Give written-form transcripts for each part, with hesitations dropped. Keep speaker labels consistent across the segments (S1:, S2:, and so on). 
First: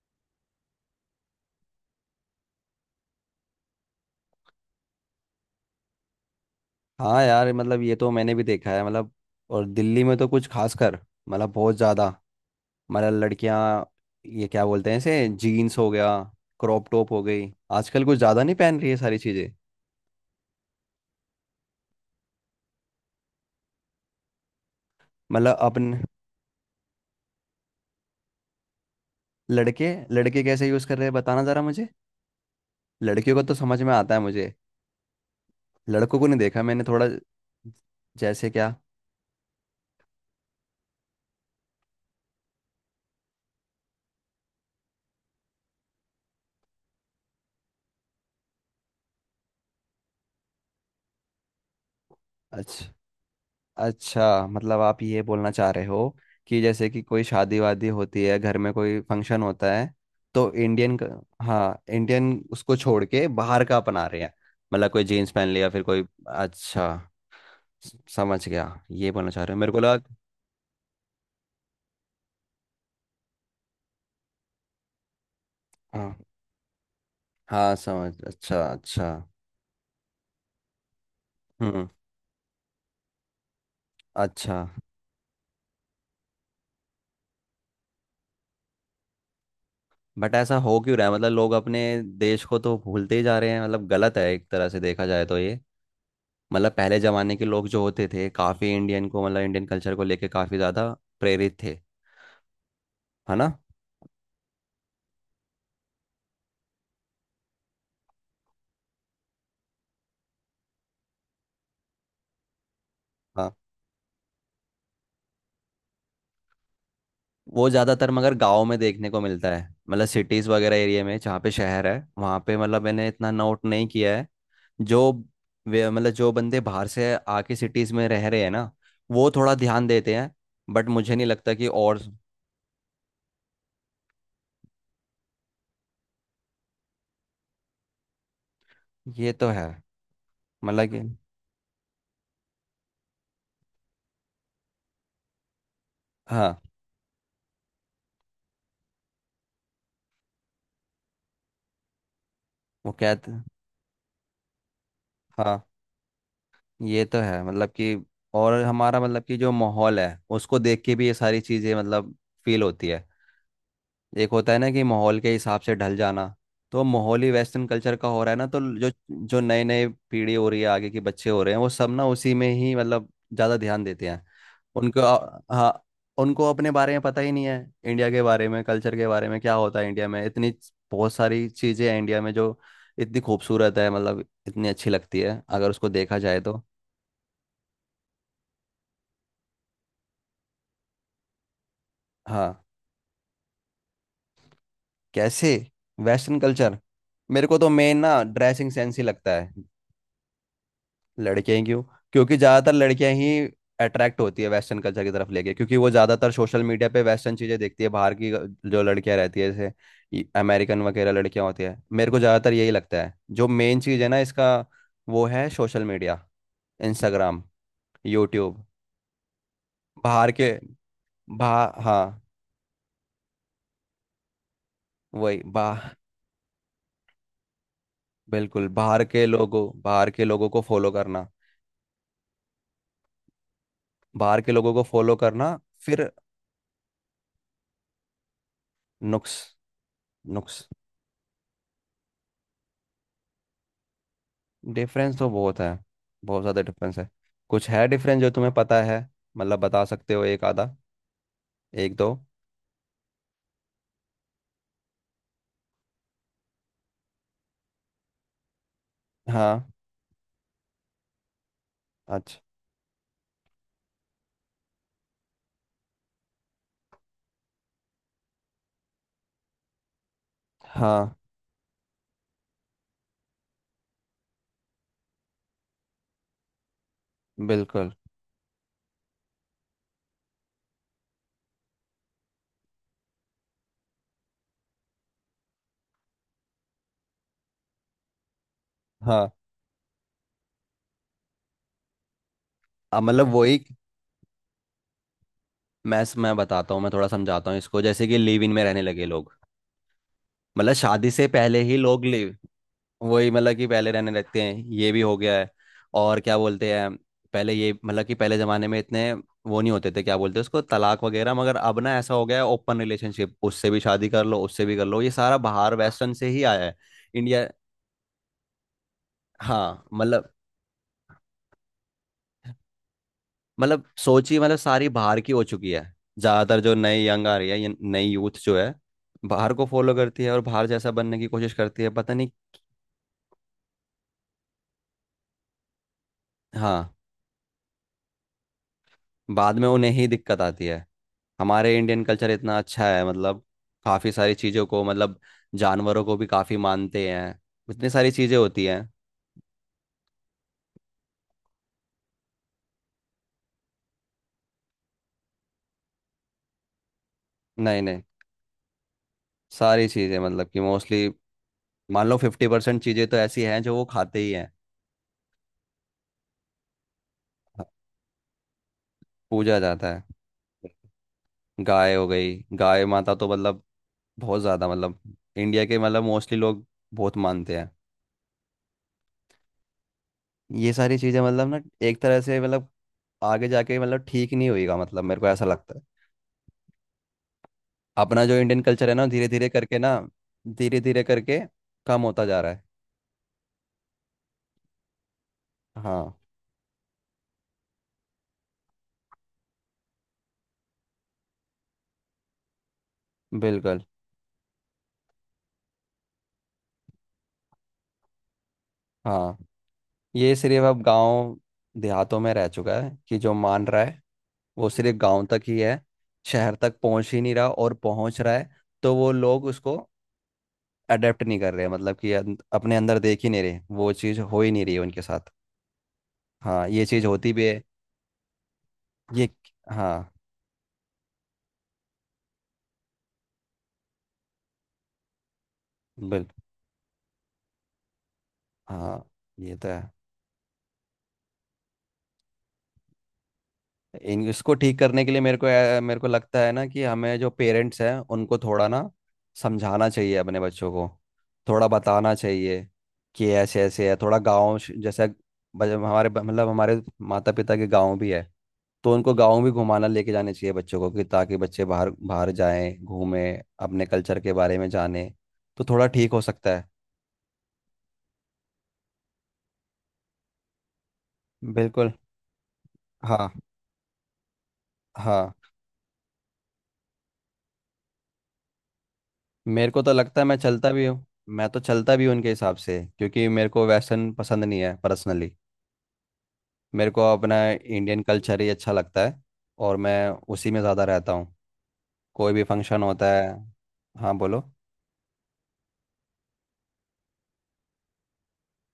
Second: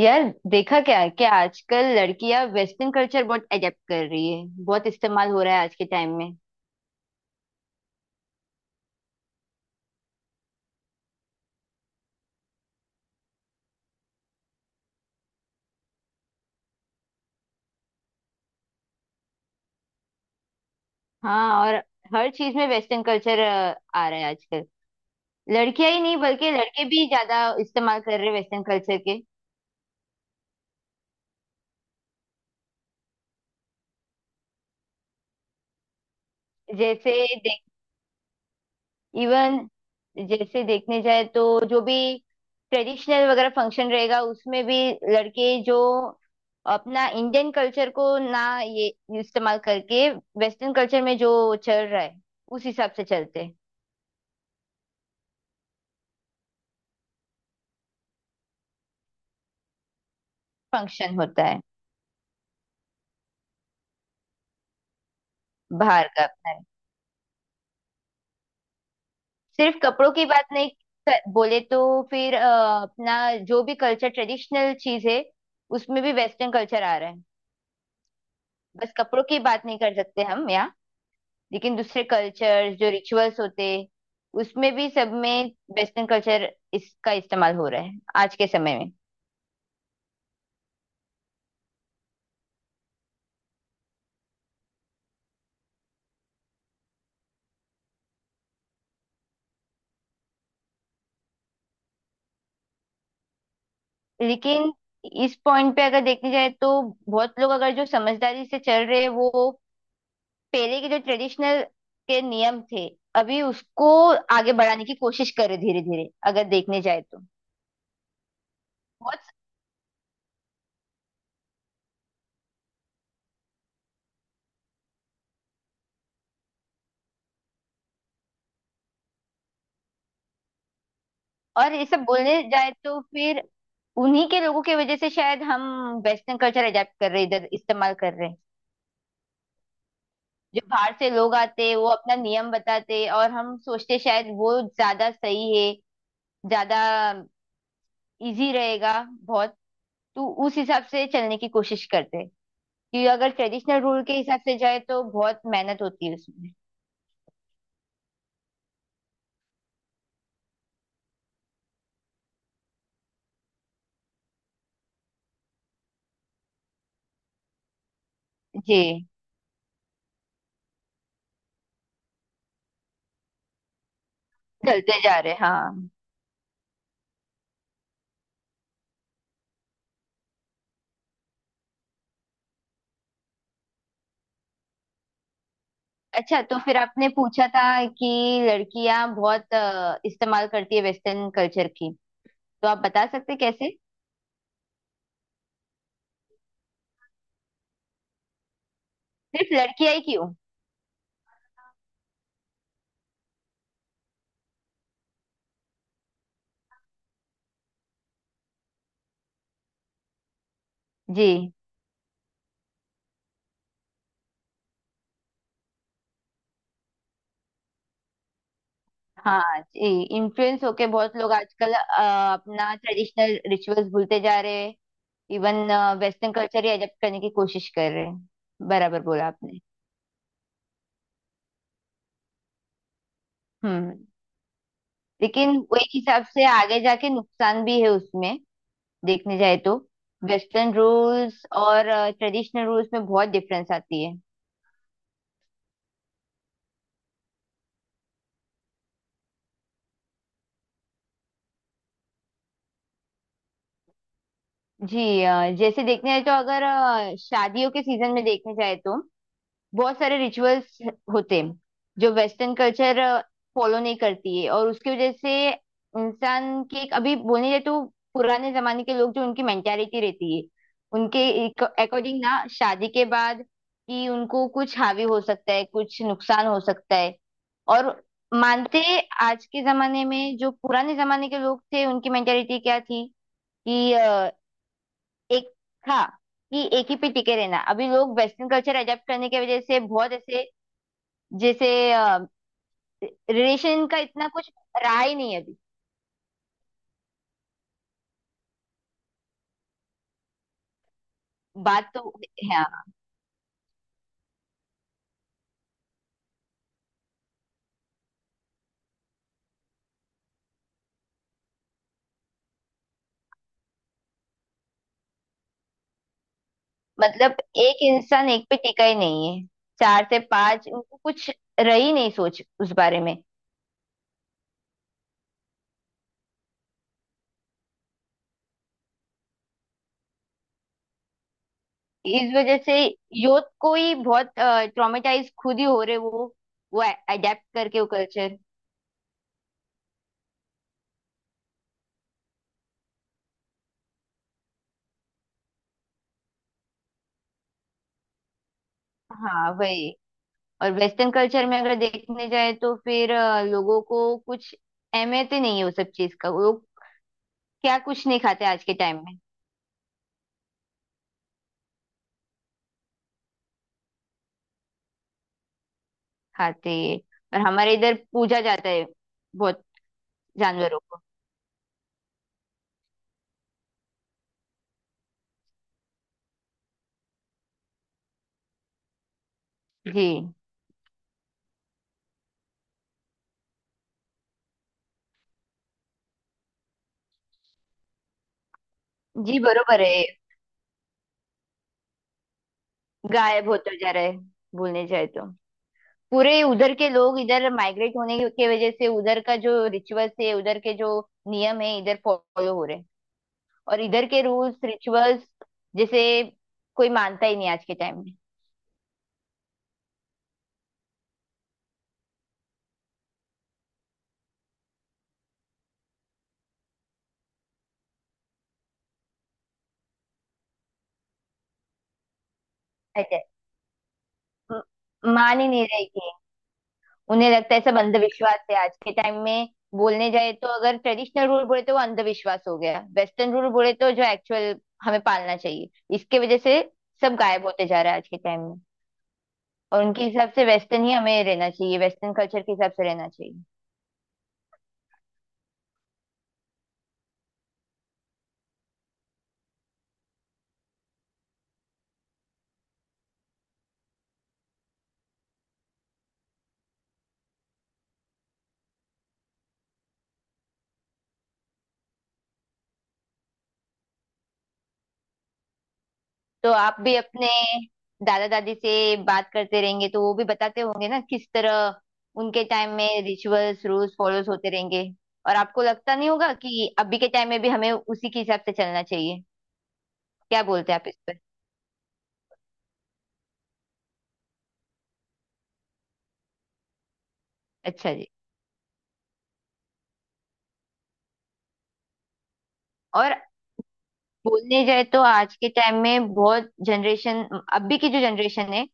S1: यार देखा क्या है कि आजकल लड़कियां वेस्टर्न कल्चर बहुत एडेप्ट कर रही है। बहुत इस्तेमाल हो रहा है आज के टाइम में।
S2: हाँ यार, मतलब ये तो मैंने भी देखा है। मतलब और दिल्ली में तो कुछ खासकर, मतलब बहुत ज़्यादा। मतलब लड़कियां, ये क्या बोलते हैं इसे, जीन्स हो गया, क्रॉप टॉप हो गई। आजकल कुछ ज़्यादा नहीं पहन रही है सारी चीज़ें।
S1: हाँ, और हर चीज में वेस्टर्न कल्चर आ रहा है आजकल।
S2: मतलब
S1: लड़कियां ही
S2: अपन।
S1: नहीं बल्कि लड़के भी ज्यादा इस्तेमाल कर रहे हैं वेस्टर्न कल्चर के।
S2: लड़के लड़के कैसे यूज़ कर रहे हैं बताना ज़रा मुझे। लड़कियों को तो समझ में आता है मुझे, लड़कों को नहीं देखा मैंने थोड़ा।
S1: जैसे देख,
S2: जैसे क्या?
S1: इवन जैसे देखने जाए तो जो भी ट्रेडिशनल वगैरह फंक्शन रहेगा उसमें भी लड़के जो अपना इंडियन कल्चर को ना ये इस्तेमाल करके वेस्टर्न कल्चर में जो चल रहा है उस हिसाब
S2: अच्छा।
S1: से चलते हैं।
S2: अच्छा, मतलब आप ये बोलना चाह रहे हो कि जैसे कि कोई शादी वादी होती है, घर में कोई फंक्शन होता है, तो इंडियन
S1: फंक्शन होता है
S2: हाँ, इंडियन उसको छोड़ के बाहर का अपना रहे हैं। मतलब कोई जीन्स पहन लिया, फिर कोई।
S1: बाहर का अपना है।
S2: अच्छा। समझ गया। ये बोलना चाह रहे हो, मेरे
S1: सिर्फ
S2: को लगा।
S1: कपड़ों की बात नहीं। क- बोले तो फिर अपना जो भी कल्चर ट्रेडिशनल चीज है उसमें भी
S2: हाँ
S1: वेस्टर्न कल्चर आ रहा है।
S2: हाँ, समझ। अच्छा
S1: बस
S2: अच्छा।
S1: कपड़ों की बात नहीं कर सकते हम यहाँ, लेकिन
S2: हम्म।
S1: दूसरे कल्चर जो रिचुअल्स होते
S2: अच्छा।
S1: उसमें भी, सब में वेस्टर्न कल्चर इसका इस्तेमाल हो रहा है आज के समय में।
S2: बट ऐसा हो क्यों रहा है? मतलब लोग अपने देश को तो भूलते ही जा रहे हैं। मतलब गलत है एक तरह से देखा जाए तो ये। मतलब पहले जमाने के लोग जो होते थे काफी इंडियन को, मतलब इंडियन कल्चर को लेके काफी ज्यादा प्रेरित थे, है ना।
S1: लेकिन इस पॉइंट पे अगर देखने जाए तो बहुत लोग अगर जो समझदारी से चल रहे हैं वो पहले के जो ट्रेडिशनल के नियम थे अभी
S2: हाँ,
S1: उसको आगे बढ़ाने की कोशिश करे धीरे धीरे, अगर देखने जाए तो
S2: वो ज्यादातर मगर गाँव में देखने को
S1: बहुत।
S2: मिलता है। मतलब सिटीज वगैरह एरिया में, जहाँ पे शहर है वहाँ पे, मतलब मैंने इतना नोट नहीं किया है। जो मतलब जो बंदे बाहर से आके सिटीज में रह रहे हैं ना, वो थोड़ा ध्यान देते हैं। बट मुझे नहीं लगता कि
S1: और ये
S2: और।
S1: सब बोलने जाए तो फिर उन्हीं के लोगों की वजह से शायद हम वेस्टर्न कल्चर अडेप्ट कर रहे, इधर इस्तेमाल कर रहे हैं।
S2: ये तो है।
S1: जो
S2: मतलब
S1: बाहर
S2: कि
S1: से लोग आते वो अपना नियम बताते और हम सोचते शायद वो ज्यादा सही है,
S2: हाँ।
S1: ज्यादा इजी रहेगा बहुत, तो उस हिसाब से चलने की कोशिश करते हैं
S2: वो
S1: कि अगर
S2: कहते।
S1: ट्रेडिशनल रूल के हिसाब से जाए तो बहुत
S2: हाँ,
S1: मेहनत होती है उसमें।
S2: ये तो है। मतलब कि और हमारा मतलब कि जो माहौल है उसको देख के भी ये सारी चीज़ें मतलब फील होती है। एक होता है ना कि माहौल के हिसाब से ढल जाना। तो माहौल ही वेस्टर्न कल्चर का हो रहा है ना, तो जो,
S1: जी।
S2: जो नए नए पीढ़ी हो रही है, आगे के बच्चे हो रहे हैं, वो सब ना उसी में ही मतलब ज़्यादा ध्यान देते हैं।
S1: चलते जा रहे,
S2: हाँ,
S1: हाँ।
S2: उनको अपने बारे में पता ही नहीं है। इंडिया के बारे में, कल्चर के बारे में क्या होता है इंडिया में, इतनी बहुत सारी चीज़ें हैं इंडिया में जो इतनी खूबसूरत है, मतलब इतनी अच्छी लगती है अगर उसको देखा जाए
S1: अच्छा तो
S2: तो।
S1: फिर आपने पूछा था कि लड़कियां बहुत इस्तेमाल करती है वेस्टर्न कल्चर की,
S2: हाँ।
S1: तो आप बता सकते कैसे।
S2: कैसे? वेस्टर्न कल्चर मेरे को तो मेन ना ड्रेसिंग सेंस ही लगता है।
S1: सिर्फ लड़कियां ही क्यों।
S2: लड़कियां ही क्यों? क्योंकि ज़्यादातर लड़कियां ही अट्रैक्ट होती है वेस्टर्न कल्चर की तरफ लेके, क्योंकि वो ज़्यादातर सोशल मीडिया पे वेस्टर्न चीज़ें देखती है बाहर की, जो लड़कियां रहती है, जैसे अमेरिकन वगैरह लड़कियां
S1: जी।
S2: होती है। मेरे को ज़्यादातर यही लगता है। जो मेन चीज़ है ना इसका, वो है सोशल मीडिया, इंस्टाग्राम, यूट्यूब,
S1: हाँ जी।
S2: बाहर के।
S1: इन्फ्लुएंस होके बहुत लोग
S2: बा
S1: आजकल
S2: हाँ
S1: अपना ट्रेडिशनल रिचुअल्स भूलते जा रहे हैं।
S2: वही।
S1: इवन
S2: बा
S1: वेस्टर्न कल्चर ही अडॉप्ट करने की कोशिश कर रहे हैं।
S2: बिल्कुल,
S1: बराबर बोला आपने।
S2: बाहर के लोगों को फॉलो करना।
S1: हम्म,
S2: बाहर के लोगों को फॉलो
S1: लेकिन
S2: करना।
S1: वो एक
S2: फिर।
S1: हिसाब से आगे जाके नुकसान भी है उसमें,
S2: नुक्स
S1: देखने जाए तो।
S2: नुक्स
S1: वेस्टर्न रूल्स और ट्रेडिशनल रूल्स में बहुत डिफरेंस आती है।
S2: डिफरेंस तो बहुत है, बहुत ज़्यादा डिफरेंस है। कुछ है डिफरेंस जो तुम्हें पता है? मतलब बता सकते हो एक आधा, एक दो।
S1: जी जैसे देखने जाए तो अगर शादियों के सीजन में देखने जाए तो
S2: हाँ।
S1: बहुत सारे रिचुअल्स होते हैं जो
S2: अच्छा।
S1: वेस्टर्न कल्चर फॉलो नहीं करती है और उसकी वजह से इंसान की एक, अभी बोलने जाए तो पुराने जमाने के लोग जो, उनकी मेंटालिटी रहती है
S2: हाँ।
S1: उनके अकॉर्डिंग ना, शादी के बाद कि उनको कुछ हावी हो सकता है, कुछ नुकसान हो सकता है। और
S2: बिल्कुल।
S1: मानते हैं, आज के जमाने में जो पुराने जमाने के लोग थे उनकी मेंटेलिटी क्या थी कि एक था कि एक ही पे टिके रहना। अभी लोग वेस्टर्न कल्चर अडेप्ट करने
S2: हाँ।
S1: की वजह से बहुत ऐसे, जैसे
S2: अब मतलब वही।
S1: रिलेशन का इतना कुछ रहा ही नहीं है अभी।
S2: मैं बताता हूँ, मैं थोड़ा समझाता हूँ इसको। जैसे कि लिव इन में रहने लगे लोग, मतलब शादी से पहले ही
S1: बात
S2: लोग
S1: तो,
S2: लिव।
S1: हाँ।
S2: वही, मतलब कि पहले रहने लगते हैं, ये भी हो गया है। और क्या बोलते हैं, पहले ये मतलब कि पहले जमाने में इतने वो नहीं होते थे, क्या बोलते हैं उसको, तलाक वगैरह। मगर अब ना ऐसा हो गया है, ओपन रिलेशनशिप, उससे भी शादी कर लो, उससे भी कर लो, ये सारा बाहर वेस्टर्न से ही आया है।
S1: मतलब
S2: इंडिया।
S1: एक इंसान एक पे टिका ही नहीं है,
S2: हाँ
S1: चार से
S2: मतलब।
S1: पांच, उनको कुछ रही नहीं सोच उस बारे में।
S2: मतलब सोचिए, मतलब सारी बाहर की हो चुकी है। ज्यादातर जो नई यंग आ रही है, ये नई यूथ जो है, बाहर को फॉलो करती है और बाहर जैसा बनने की कोशिश करती है, पता नहीं।
S1: इस वजह से यूथ को ही बहुत ट्रॉमेटाइज खुद ही हो रहे वो
S2: हाँ।
S1: वो अडेप्ट करके वो कल्चर।
S2: बाद में उन्हें ही दिक्कत आती है। हमारे इंडियन कल्चर इतना अच्छा है, मतलब काफ़ी सारी चीज़ों को मतलब जानवरों को भी काफ़ी मानते हैं। इतनी सारी चीज़ें होती हैं।
S1: हाँ वही। और वेस्टर्न कल्चर में अगर देखने जाए तो फिर लोगों को कुछ अहमियत ही नहीं है उस सब चीज का। वो लोग क्या
S2: नहीं नहीं,
S1: कुछ नहीं खाते आज के टाइम में,
S2: सारी चीज़ें मतलब कि मोस्टली मान लो 50% चीज़ें तो ऐसी हैं जो वो खाते ही हैं।
S1: खाते। और हमारे इधर पूजा जाता है
S2: पूजा
S1: बहुत,
S2: जाता है,
S1: जानवरों को।
S2: गाय हो गई, गाय माता तो मतलब बहुत ज़्यादा, मतलब इंडिया के मतलब मोस्टली लोग बहुत मानते हैं।
S1: जी।
S2: ये सारी चीज़ें मतलब ना एक तरह से मतलब आगे जाके मतलब ठीक नहीं होएगा, मतलब मेरे को ऐसा लगता है। अपना जो इंडियन कल्चर है ना धीरे
S1: जी
S2: धीरे करके
S1: बरोबर
S2: ना,
S1: है।
S2: धीरे धीरे करके कम होता जा रहा है।
S1: गायब बहुत हो जा रहा है, बोलने जाए तो।
S2: हाँ।
S1: पूरे उधर के लोग इधर माइग्रेट होने के वजह से उधर का जो रिचुअल्स है, उधर के जो नियम है इधर फॉलो हो रहे हैं। और
S2: बिल्कुल।
S1: इधर के रूल्स रिचुअल्स जैसे कोई मानता ही नहीं आज के टाइम में।
S2: हाँ। ये सिर्फ अब गांव देहातों में रह चुका है, कि जो मान रहा है वो सिर्फ गांव तक ही है। शहर तक पहुंच ही नहीं रहा, और पहुंच रहा है तो वो लोग उसको अडेप्ट नहीं कर रहे। मतलब कि अपने अंदर देख
S1: ऐसे
S2: ही नहीं रहे, वो चीज़ हो ही
S1: म-
S2: नहीं रही है उनके साथ।
S1: मान ही नहीं रहे।
S2: हाँ, ये चीज़
S1: उन्हें
S2: होती भी
S1: लगता है
S2: है।
S1: सब अंधविश्वास है आज के टाइम
S2: ये।
S1: में।
S2: हाँ।
S1: बोलने जाए तो अगर ट्रेडिशनल रूल बोले तो वो अंधविश्वास हो गया, वेस्टर्न रूल बोले तो जो एक्चुअल हमें पालना चाहिए। इसके वजह
S2: बिल्कुल।
S1: से सब गायब होते जा रहा है आज के टाइम में।
S2: हाँ। ये तो है।
S1: और उनके हिसाब से वेस्टर्न ही हमें रहना चाहिए, वेस्टर्न कल्चर के हिसाब से रहना चाहिए।
S2: इसको ठीक करने के लिए मेरे को मेरे को लगता है ना, कि हमें जो पेरेंट्स हैं उनको थोड़ा ना समझाना चाहिए अपने बच्चों को, थोड़ा बताना चाहिए कि ऐसे ऐसे है। थोड़ा गाँव जैसे, मतलब हमारे माता पिता के गाँव भी है, तो उनको गाँव भी घुमाना लेके जाने चाहिए बच्चों को, कि ताकि बच्चे बाहर बाहर जाएं, घूमें, अपने कल्चर के बारे में जाने, तो थोड़ा ठीक हो
S1: तो
S2: सकता है।
S1: आप भी अपने दादा दादी से बात करते रहेंगे तो वो भी बताते होंगे ना किस तरह
S2: बिल्कुल।
S1: उनके टाइम में
S2: हाँ।
S1: रिचुअल्स रूल्स फॉलोस होते रहेंगे।
S2: हाँ।
S1: और आपको लगता नहीं होगा कि अभी के टाइम में भी हमें उसी के हिसाब से चलना चाहिए?
S2: मेरे को तो लगता है मैं
S1: क्या
S2: चलता
S1: बोलते हैं
S2: भी
S1: आप
S2: हूँ।
S1: इस?
S2: मैं तो चलता भी हूँ उनके हिसाब से, क्योंकि मेरे को वेस्टर्न पसंद नहीं है पर्सनली। मेरे को अपना
S1: अच्छा
S2: इंडियन
S1: जी।
S2: कल्चर ही अच्छा लगता है, और मैं उसी में ज़्यादा रहता हूँ। कोई भी फंक्शन होता
S1: और
S2: है। हाँ बोलो।
S1: बोलने जाए तो आज के टाइम में बहुत जनरेशन, अभी की जो जनरेशन है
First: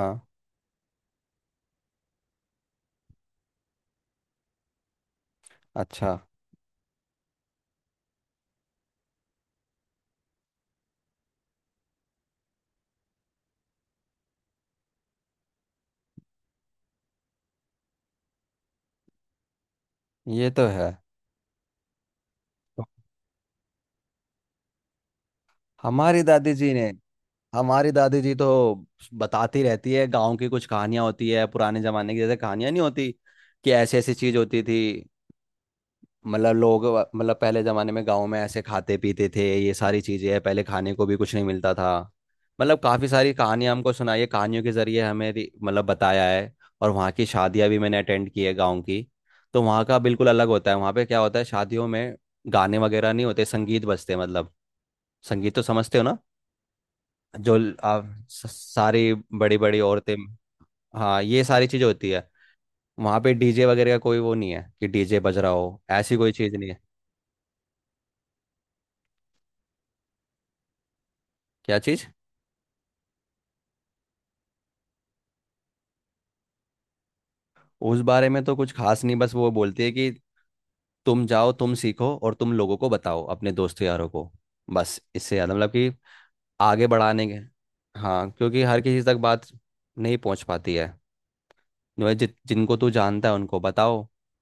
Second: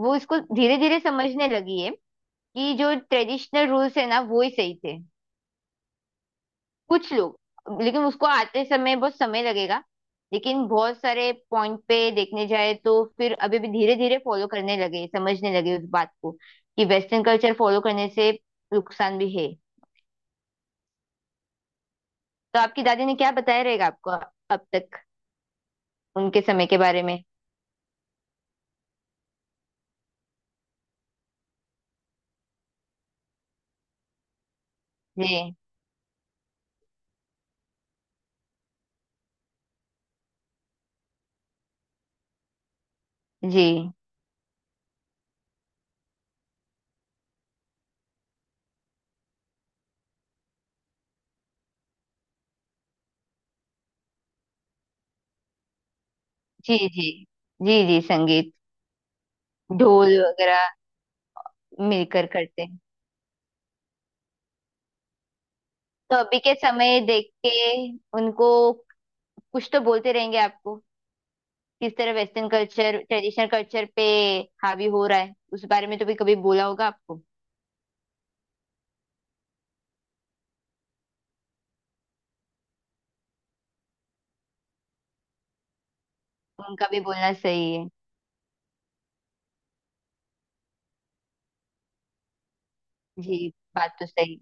S1: वो इसको धीरे धीरे समझने लगी है कि जो ट्रेडिशनल रूल्स है ना वो ही सही थे।
S2: अच्छा।
S1: कुछ लोग, लेकिन उसको आते समय बहुत समय लगेगा। लेकिन बहुत सारे पॉइंट पे देखने जाए तो फिर अभी भी धीरे धीरे फॉलो करने लगे, समझने लगे उस बात को कि वेस्टर्न कल्चर फॉलो करने से नुकसान भी है।
S2: ये तो है।
S1: तो आपकी
S2: तो
S1: दादी ने क्या बताया रहेगा आपको अब तक
S2: हमारी
S1: उनके
S2: दादी
S1: समय
S2: जी
S1: के
S2: ने,
S1: बारे में?
S2: हमारी दादी जी तो बताती रहती है गांव की। कुछ कहानियां होती है पुराने जमाने की, जैसे कहानियां नहीं होती, कि ऐसी ऐसी चीज होती थी।
S1: जी।
S2: मतलब लोग मतलब पहले जमाने में गांव में ऐसे खाते पीते थे, ये सारी चीजें हैं। पहले खाने को भी कुछ नहीं मिलता था, मतलब काफी सारी कहानियां हमको
S1: जी।
S2: सुनाई है। कहानियों के जरिए हमें मतलब बताया है। और वहाँ की शादियां भी मैंने अटेंड की है गाँव की, तो वहाँ का बिल्कुल अलग होता है। वहाँ पे क्या होता है शादियों में, गाने वगैरह नहीं होते, संगीत बजते हैं, मतलब संगीत तो समझते हो ना,
S1: जी जी।
S2: जो
S1: जी जी
S2: आप
S1: संगीत,
S2: सारी बड़ी बड़ी औरतें।
S1: ढोल वगैरह
S2: हाँ, ये सारी चीजें होती
S1: मिलकर
S2: है।
S1: करते हैं।
S2: वहाँ पे डीजे वगैरह का कोई वो नहीं है, कि डीजे बज रहा हो, ऐसी
S1: तो
S2: कोई
S1: अभी के
S2: चीज नहीं है।
S1: समय देख के उनको कुछ तो बोलते रहेंगे आपको,
S2: क्या
S1: किस
S2: चीज?
S1: तरह वेस्टर्न कल्चर ट्रेडिशनल कल्चर पे हावी हो रहा है। उस बारे में तो भी कभी बोला होगा आपको।
S2: उस बारे में तो कुछ खास नहीं, बस वो बोलती है कि तुम जाओ तुम सीखो और तुम लोगों को बताओ अपने दोस्तों यारों को। बस इससे ज़्यादा मतलब कि आगे
S1: उनका भी
S2: बढ़ाने
S1: बोलना
S2: के।
S1: सही है।
S2: हाँ, क्योंकि हर किसी तक बात नहीं पहुंच पाती है। जो जिनको तू जानता है
S1: जी,
S2: उनको
S1: बात
S2: बताओ,
S1: तो सही।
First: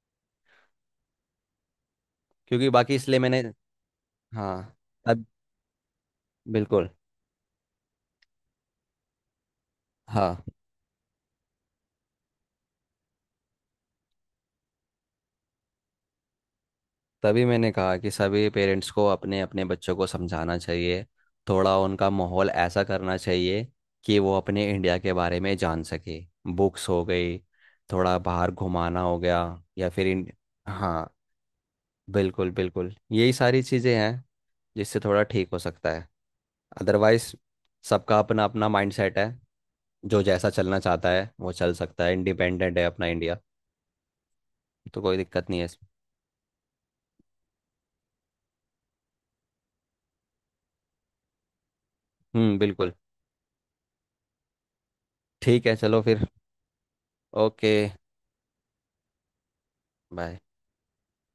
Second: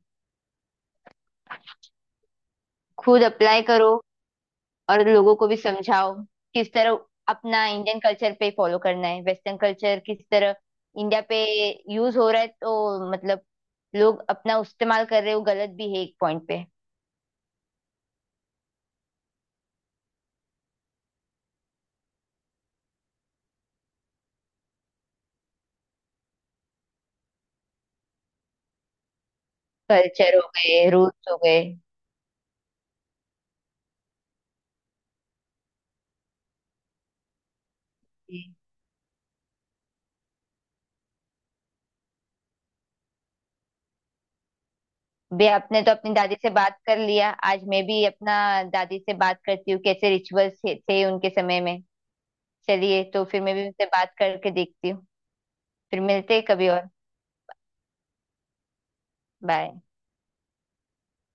S2: क्योंकि बाकी इसलिए
S1: खुद
S2: मैंने।
S1: अप्लाई करो
S2: हाँ।
S1: और
S2: अब।
S1: लोगों को भी समझाओ किस
S2: बिल्कुल।
S1: तरह अपना इंडियन कल्चर पे फॉलो करना है, वेस्टर्न कल्चर किस
S2: हाँ।
S1: तरह इंडिया पे यूज हो रहा है। तो मतलब लोग अपना इस्तेमाल कर रहे हो, गलत भी है एक पॉइंट पे।
S2: तभी मैंने कहा कि सभी पेरेंट्स को अपने अपने बच्चों को समझाना चाहिए। थोड़ा उनका माहौल ऐसा करना चाहिए कि वो अपने इंडिया के बारे में जान सके। बुक्स हो गई, थोड़ा बाहर घुमाना हो गया, या फिर इंड।
S1: कल्चर हो गए,
S2: हाँ
S1: रूल्स हो गए।
S2: बिल्कुल, बिल्कुल यही सारी चीज़ें हैं जिससे थोड़ा ठीक हो सकता है। अदरवाइज सबका
S1: जी।
S2: अपना अपना माइंडसेट है। जो जैसा चलना चाहता है वो चल सकता है, इंडिपेंडेंट है अपना इंडिया, तो कोई
S1: बे
S2: दिक्कत नहीं है
S1: आपने
S2: इसमें।
S1: तो अपनी दादी से बात कर लिया, आज मैं भी अपना दादी से बात करती हूँ कैसे रिचुअल्स थे उनके समय में।
S2: हम्म। बिल्कुल।
S1: चलिए तो फिर मैं भी उनसे बात करके देखती हूँ।
S2: ठीक है, चलो
S1: फिर
S2: फिर।
S1: मिलते हैं कभी और।
S2: ओके।
S1: बाय।
S2: बाय।